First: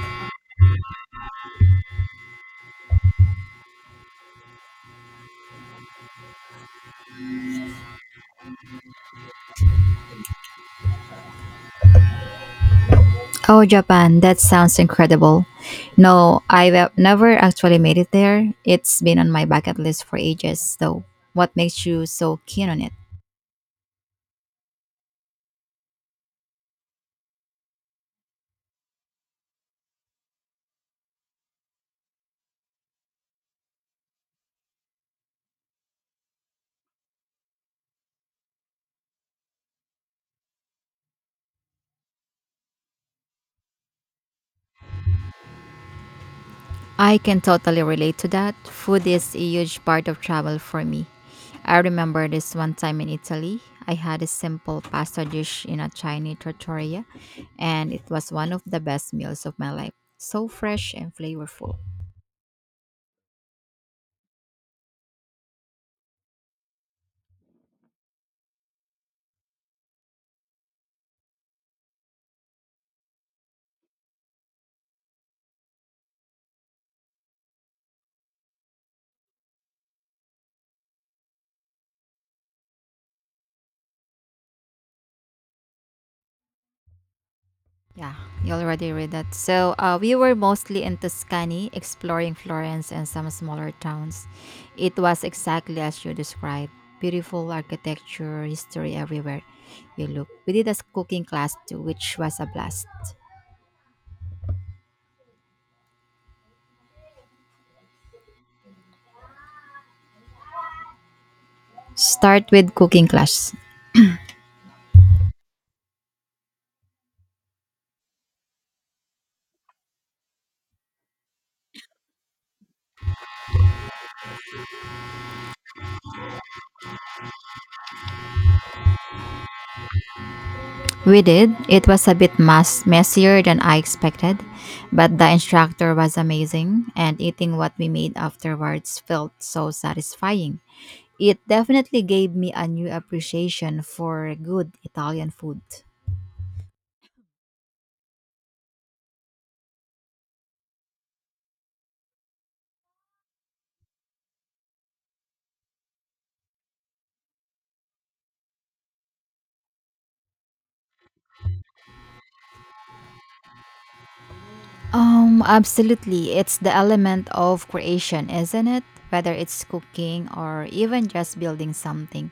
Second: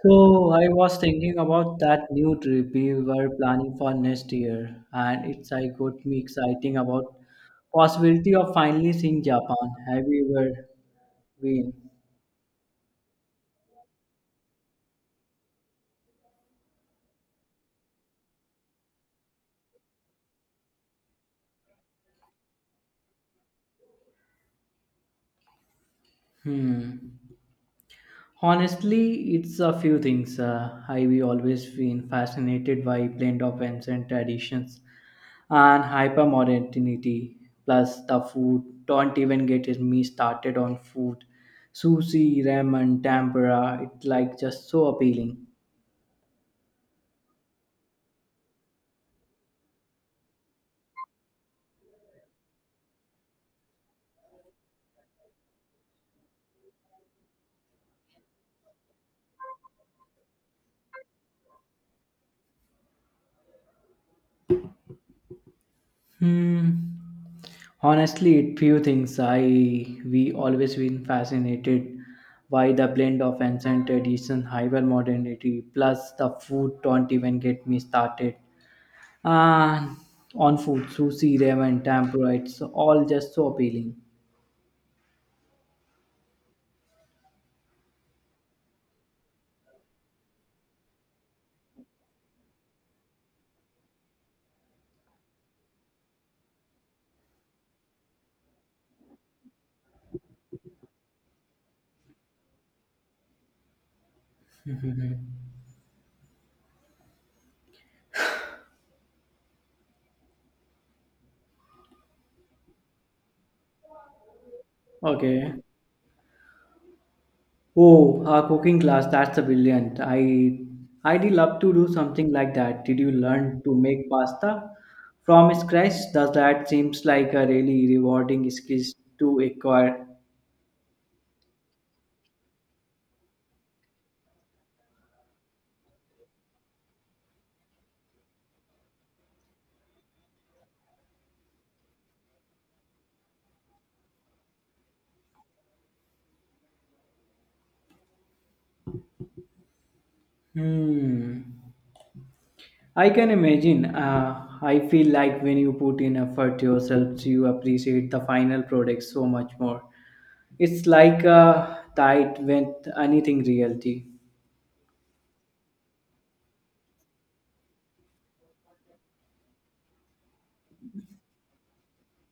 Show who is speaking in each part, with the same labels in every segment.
Speaker 1: So I was thinking about that new trip we were planning for next year, and it's I got me exciting about possibility of finally seeing Japan. Have you ever been?
Speaker 2: Oh, Japan, that sounds incredible. No, I've never actually made it there. It's been on my bucket list for ages, though. What makes you so keen on it?
Speaker 1: Hmm. Honestly, it's a few things. I've always been fascinated by blend of ancient traditions and hypermodernity. Plus the food. Don't even get me started on food. Sushi, ramen, tempura. It's like just so appealing.
Speaker 2: I can totally relate to that. Food is a huge part of travel for me. I remember this one time in Italy. I had a simple pasta dish in a Chinese trattoria, and it was one of the best meals of my life. So fresh and flavorful.
Speaker 1: Hmm. Honestly, it few things. I we always been fascinated by the blend of ancient tradition, hyper modernity, plus the food. Don't even get me started. Ah, on food, sushi, ramen, tempura. It's all just so appealing.
Speaker 2: Yeah, you already read that. So we were mostly in Tuscany, exploring Florence and some smaller towns. It was exactly as you described beautiful architecture, history everywhere you look. We did a cooking class too, which was a blast. Start with cooking class.
Speaker 1: Okay. Oh, a cooking class, that's a brilliant. I'd love to do something like that. Did you learn to make pasta from scratch? Does that seems like a really rewarding skill to acquire?
Speaker 2: We did. It was a bit messier than I expected, but the instructor was amazing, and eating what we made afterwards felt so satisfying. It definitely gave me a new appreciation for good Italian food.
Speaker 1: Hmm. I can imagine. I feel like when you put in effort yourself, you appreciate the final product so much more. It's like a diet with anything reality.
Speaker 2: Absolutely. It's the element of creation, isn't it? Whether it's cooking or even just building something.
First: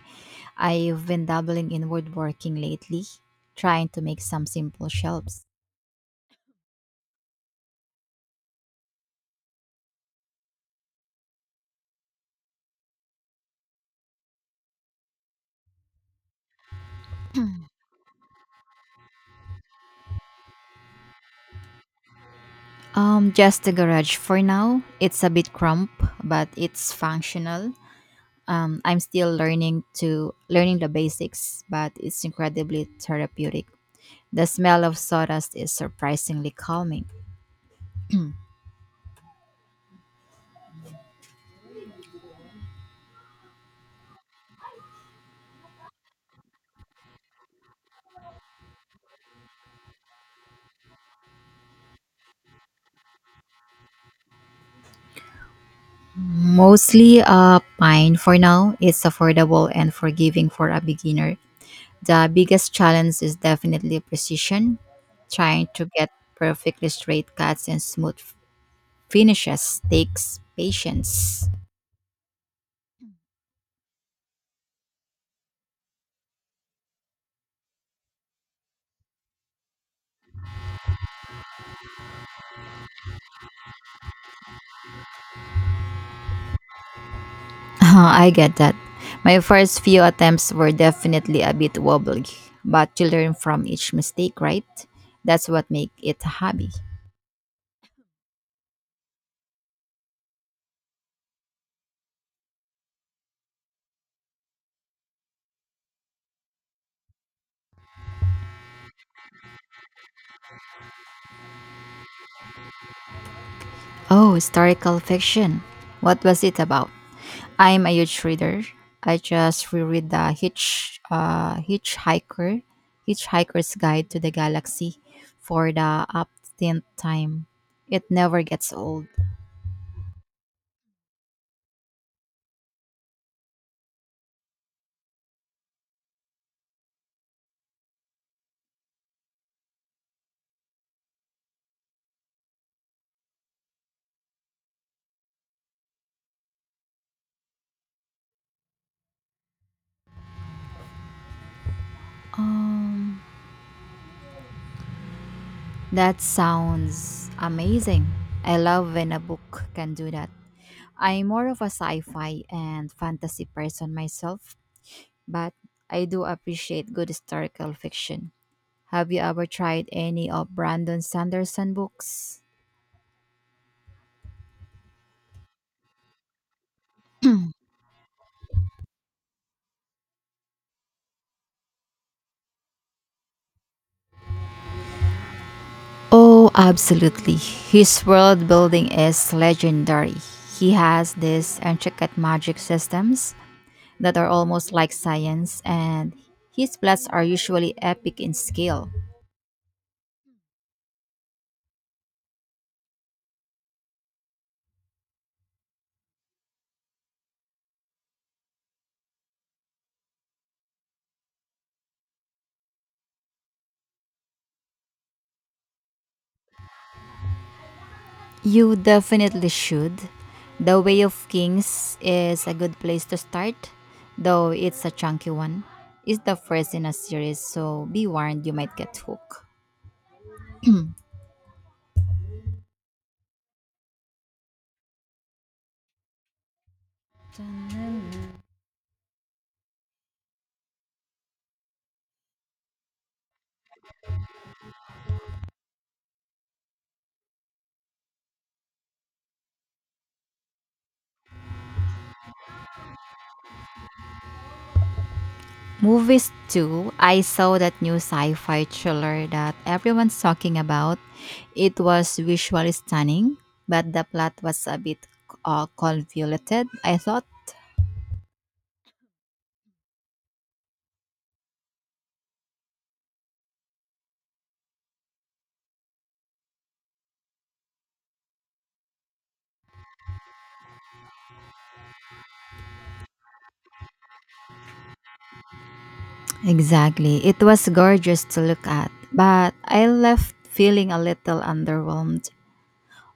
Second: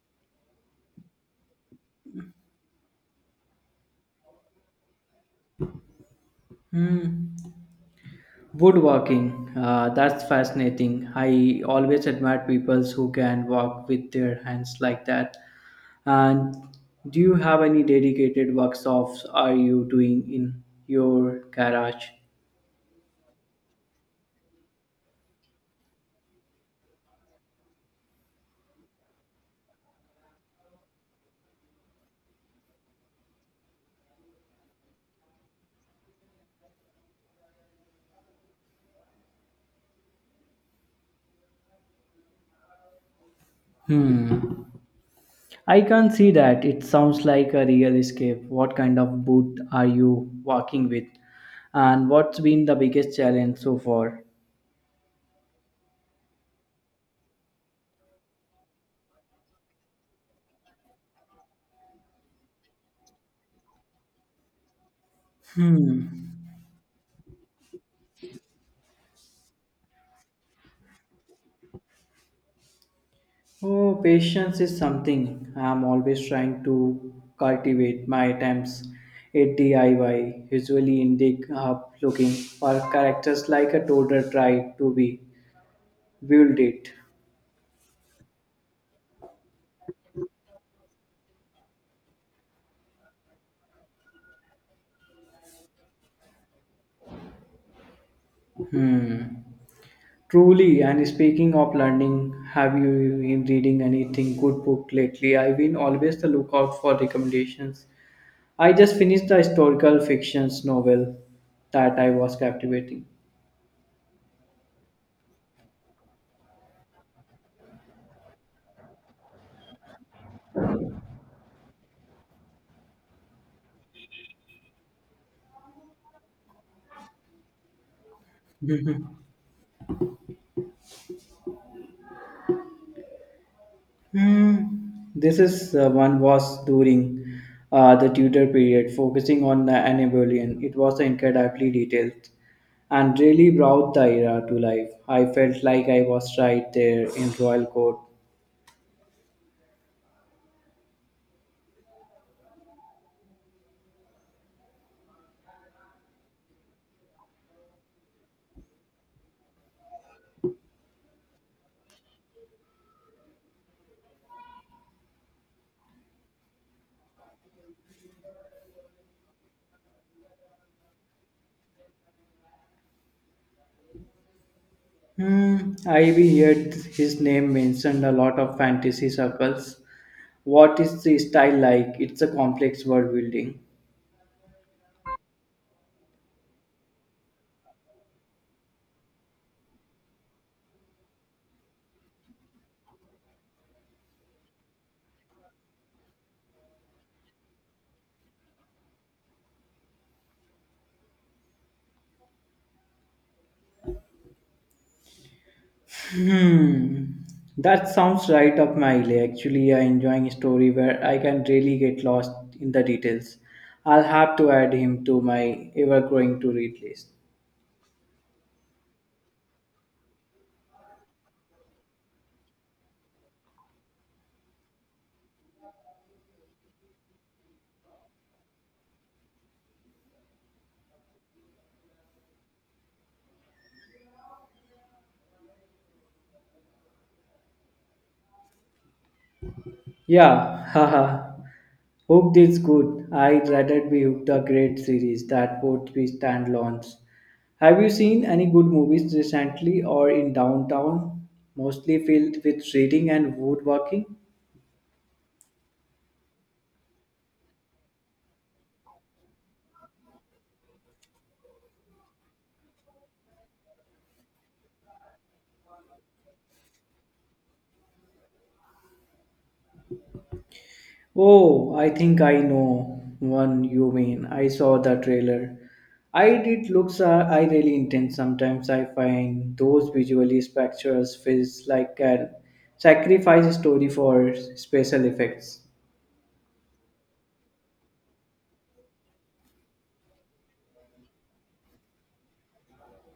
Speaker 2: I've been dabbling in woodworking lately, trying to make some simple shelves.
Speaker 1: Woodworking, that's fascinating. I always admire people who can walk with their hands like that. And do you have any dedicated workshops are you doing in your garage?
Speaker 2: Just the garage for now. It's a bit crump, but it's functional. I'm still learning the basics, but it's incredibly therapeutic. The smell of sawdust is surprisingly calming.
Speaker 1: Hmm. I can see that. It sounds like a real escape. What kind of boot are you working with? And what's been the biggest challenge so far?
Speaker 2: Mostly pine for now. It's affordable and forgiving for a beginner. The biggest challenge is definitely precision. Trying to get
Speaker 1: Hmm.
Speaker 2: perfectly straight cuts and smooth finishes takes patience.
Speaker 1: Oh, patience is something I'm always trying to cultivate. My attempts at DIY usually end up looking for characters like a toddler try to be build it.
Speaker 2: I get that. My first few attempts were definitely a bit wobbly, but you learn from each mistake, right? That's what makes it a hobby.
Speaker 1: Hmm. Truly, and speaking of learning, have you been reading anything good book lately? I've been always the lookout for recommendations. I just finished the historical fictions novel that I was captivating.
Speaker 2: Oh, historical fiction. What was it about? I'm a huge reader. I just reread the Hitchhiker's Guide to the Galaxy for the uptenth time. It never gets old.
Speaker 1: Hmm, This is one was during the Tudor period, focusing on the Anatolian. It was incredibly detailed and really brought the era to life. I felt like I was right there in royal court.
Speaker 2: Um, that sounds amazing. I love when a book can do that. I'm more of a sci-fi and fantasy person myself, but I do appreciate good historical fiction. Have you ever tried any of Brandon Sanderson books?
Speaker 1: Hmm, I we heard his name mentioned a lot of fantasy circles. What is the style like? It's a complex world building.
Speaker 2: Oh, absolutely. His world building is legendary. He has these intricate magic systems that are almost like science, and his plots are usually epic in scale.
Speaker 1: Hmm, that sounds right up my alley. Actually, I enjoying a story where I can really get lost in the details. I'll have to add him to my ever-growing to-read list.
Speaker 2: You definitely should. The Way of Kings is a good place to start, though it's a chunky one. It's the first in a series, so be warned you might get hooked.
Speaker 1: Yeah, haha. Hooked is good. I'd rather be hooked a great series that both be standalones. Have you seen any good movies recently or in downtown? Mostly filled with reading and woodworking.
Speaker 2: Movies too. I saw that new sci-fi thriller that everyone's talking about. It was visually stunning, but the plot was a bit convoluted. I thought
Speaker 1: Oh, I think I know one you mean. I saw the trailer. I did looks are I really intense. Sometimes I find those visually spectacles feels like a sacrifice story for special effects.
Speaker 2: exactly. It was gorgeous to look at, but I left feeling a little underwhelmed.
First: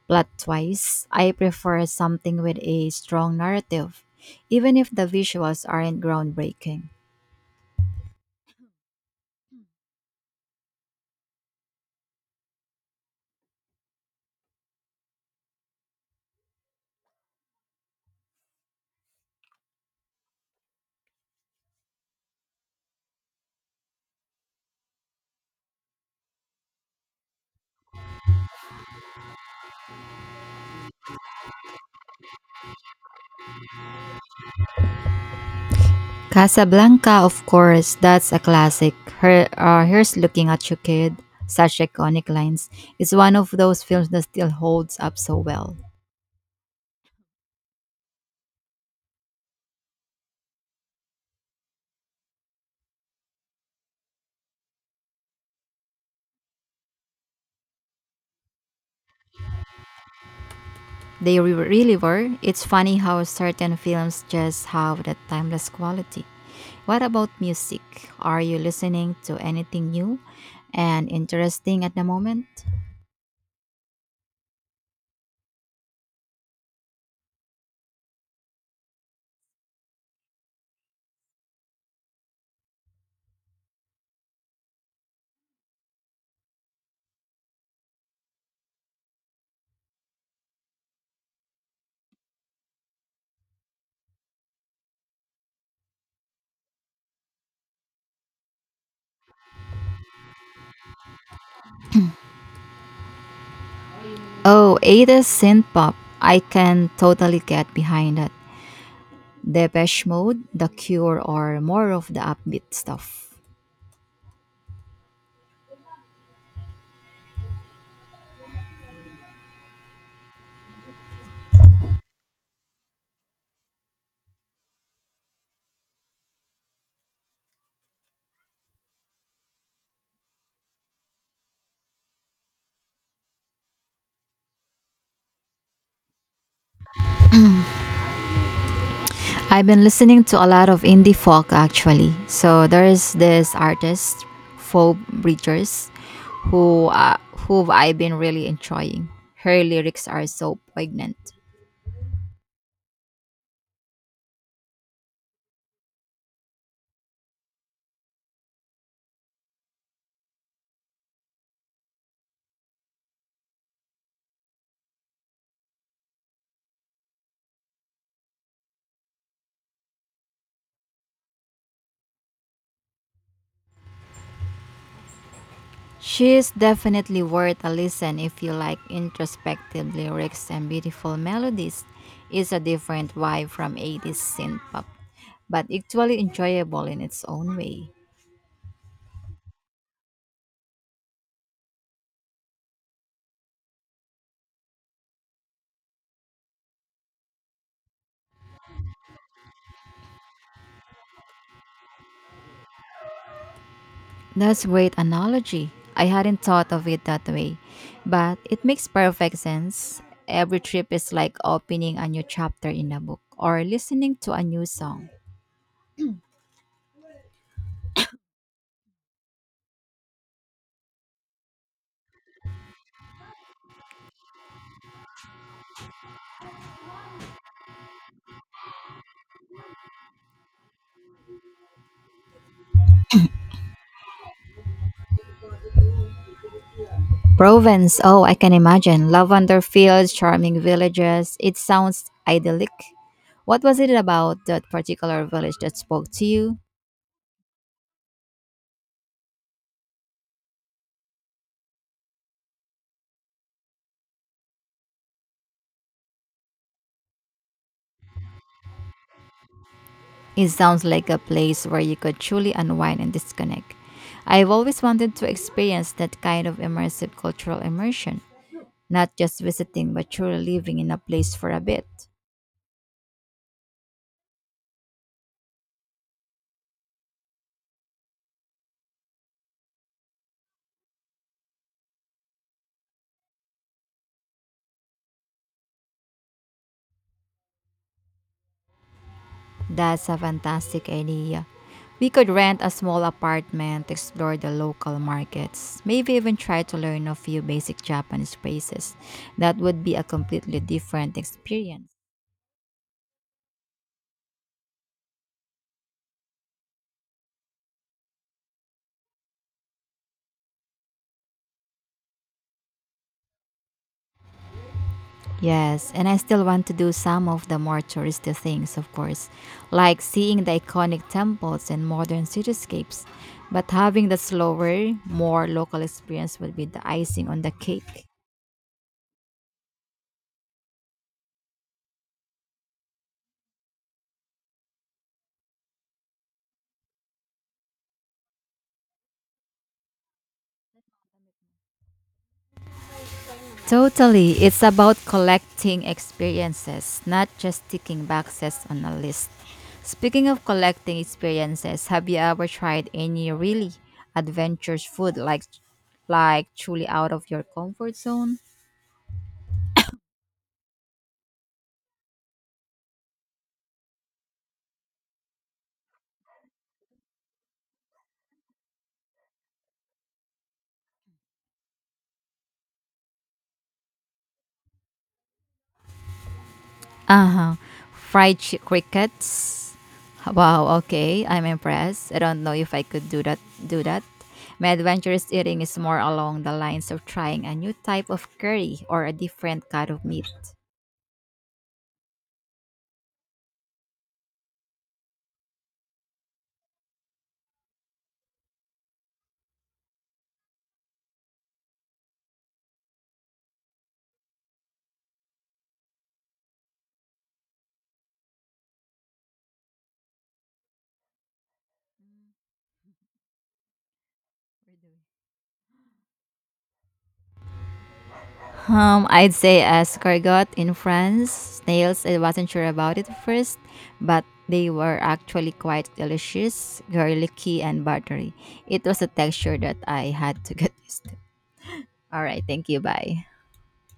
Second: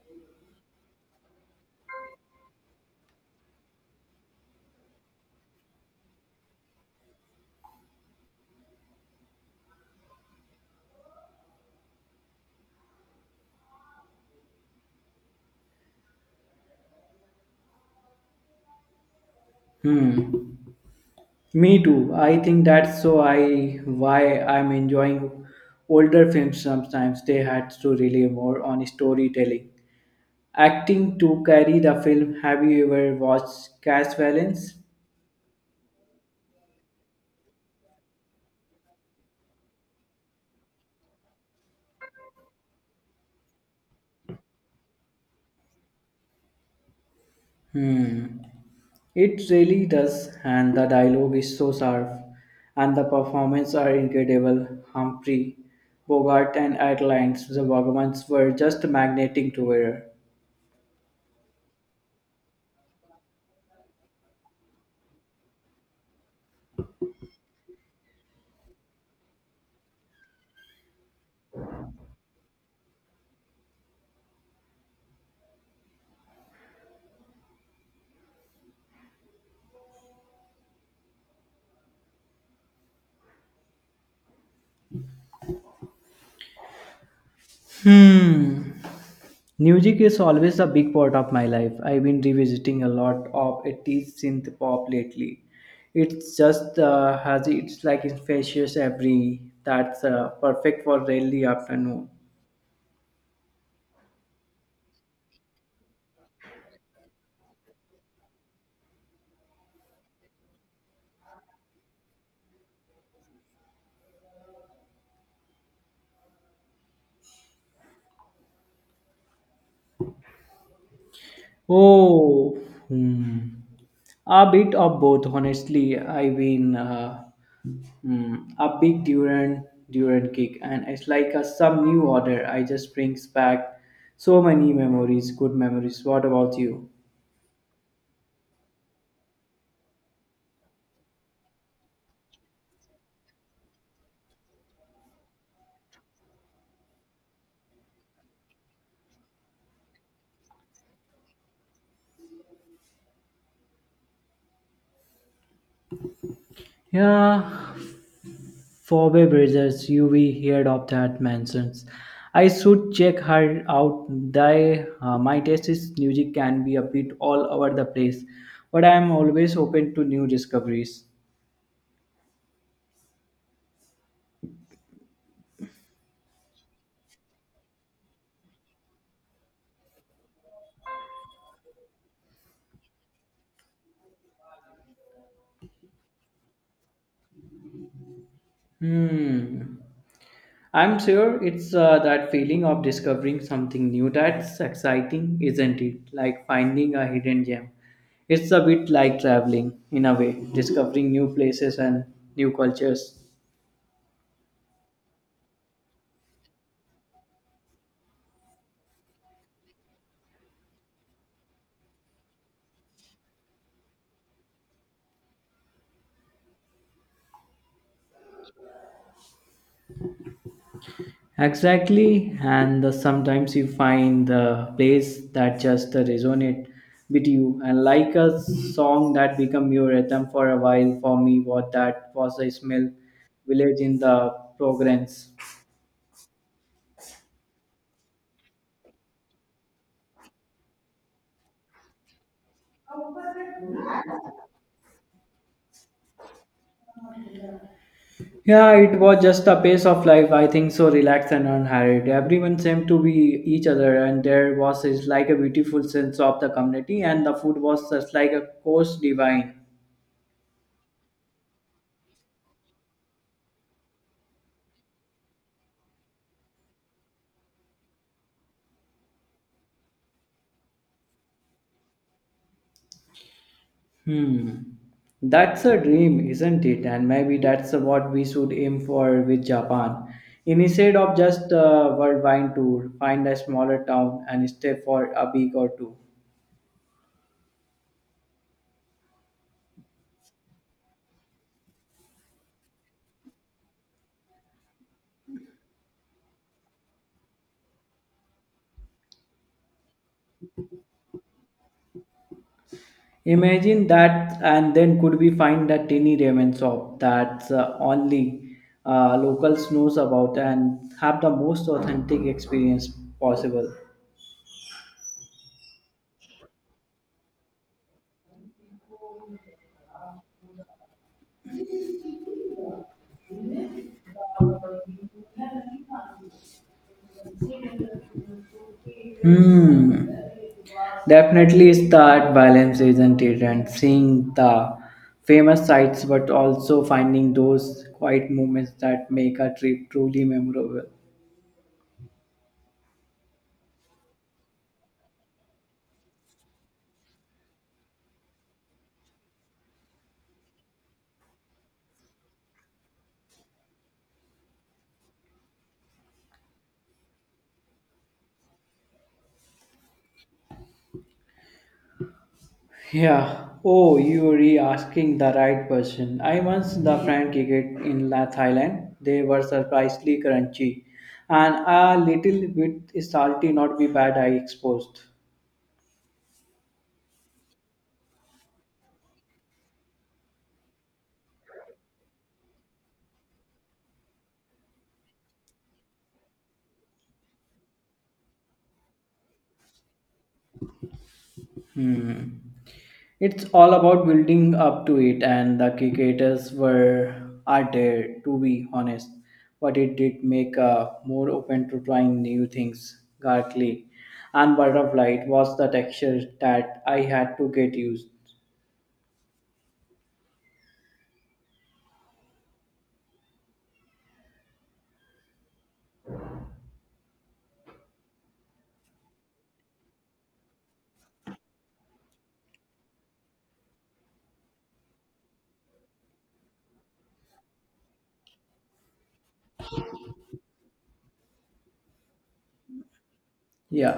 Speaker 2: Plot wise, I prefer something with a strong narrative, even if the visuals aren't groundbreaking.
Speaker 1: Hmm. Me too. I think that's so I why I'm enjoying older films sometimes they had to rely more on storytelling. Acting to carry the film. Have you ever watched Cash Valence?
Speaker 2: Casablanca, of course, that's a classic. Her, here's looking at you, kid. Such iconic lines. It's one of those films that still holds up so well.
Speaker 1: Hmm. It really does, and the dialogue is so sharp, and the performances are incredible. Humphrey Bogart and Adelines, the Vagamans were just magnetic together.
Speaker 2: They really were. It's funny how certain films just have that timeless quality. What about music? Are you listening to anything new and interesting at the moment?
Speaker 1: Hmm. Music is always a big part of my life. I've been revisiting a lot of 80s synth pop lately. It's just has it's like infectious every that's perfect for early afternoon.
Speaker 2: Oh, 80s synth pop. I can totally get behind that. Depeche Mode, The Cure, or more of the upbeat stuff.
Speaker 1: Oh, hmm. A bit of both, honestly. I mean, a big Durant kick, and it's like a some new order. I just brings back so many memories, good memories. What about you?
Speaker 2: I've been listening to a lot of indie folk actually. So there is this artist, Phoebe Bridgers, who uh, who I've been really enjoying. Her lyrics are so poignant.
Speaker 1: Yeah, Forbes Bridges, you we heard of that mentions. I should check her out. Thy, my taste is music can be a bit all over the place, but I am always open to new discoveries.
Speaker 2: She is definitely worth a listen if you like introspective lyrics and beautiful melodies. It's a different vibe from 80s synth pop, but equally enjoyable in its own way.
Speaker 1: Hmm. I'm sure it's that feeling of discovering something new that's exciting, isn't it? Like finding a hidden gem. It's a bit like traveling, in a way, discovering new places and new cultures.
Speaker 2: That's a great analogy. I hadn't thought of it that way, but it makes perfect sense. Every trip is like opening a new chapter in a book or listening to a new song.
Speaker 1: Exactly, sometimes you find the place that just resonate with you, and like a song that become your anthem for a while. For me, what that was a smell village in the Provence.
Speaker 2: Provence, oh, I can imagine. Lavender fields, charming villages. It sounds idyllic. What was it about that particular village that spoke to you?
Speaker 1: Yeah, it was just a pace of life. I think so relaxed and unhurried. Everyone seemed to be each other, and there was is like a beautiful sense of the community, and the food was just like a course divine.
Speaker 2: It sounds like a place where you could truly unwind and disconnect. I've always wanted to experience that kind of immersive cultural immersion. Not just visiting, but truly living in a place for a bit.
Speaker 1: Hmm, that's a dream, isn't it? And maybe that's what we should aim for with Japan. Instead of just a worldwide tour, find a smaller town and stay for a week or two.
Speaker 2: That's a fantastic idea. We could rent a small apartment, explore the local markets, maybe even try to learn a few basic Japanese phrases. That would be a completely different experience.
Speaker 1: Imagine that, and then could we find that tiny ramen shop that only locals knows about and have the most authentic experience possible.
Speaker 2: Yes, and I still want to do some of the more touristy things, of course, like seeing the iconic temples and modern cityscapes. But having the slower, more local experience would be the icing on the cake.
Speaker 1: Hmm. Definitely, it's that balance, isn't it? And seeing the famous sites, but also finding those quiet moments that make a trip truly memorable.
Speaker 2: Totally. It's about collecting experiences, not just ticking boxes on a list. Speaking of collecting experiences, have you ever tried any really adventurous food like truly out of your comfort zone?
Speaker 1: Yeah. Oh, you are asking the right person. I once the fried cricket in Thailand. They were surprisingly crunchy and a little bit salty, not be bad, I exposed.
Speaker 2: Uh-huh. Fried crickets. Wow, okay. I'm impressed. I don't know if I could do that. My adventurous eating is more along the lines of trying a new type of curry or a different kind of meat.
Speaker 1: It's all about building up to it, and the cricketers were are there, to be honest. But it did make more open to trying new things, garlic and butterfly. It was the texture that I had to get used.
Speaker 2: I'd say escargot in France. Snails, I wasn't sure about it at first, but they were actually quite delicious, garlicky, and buttery. It was a texture that I had to get used to. All right, thank you. Bye.
Speaker 1: Yeah.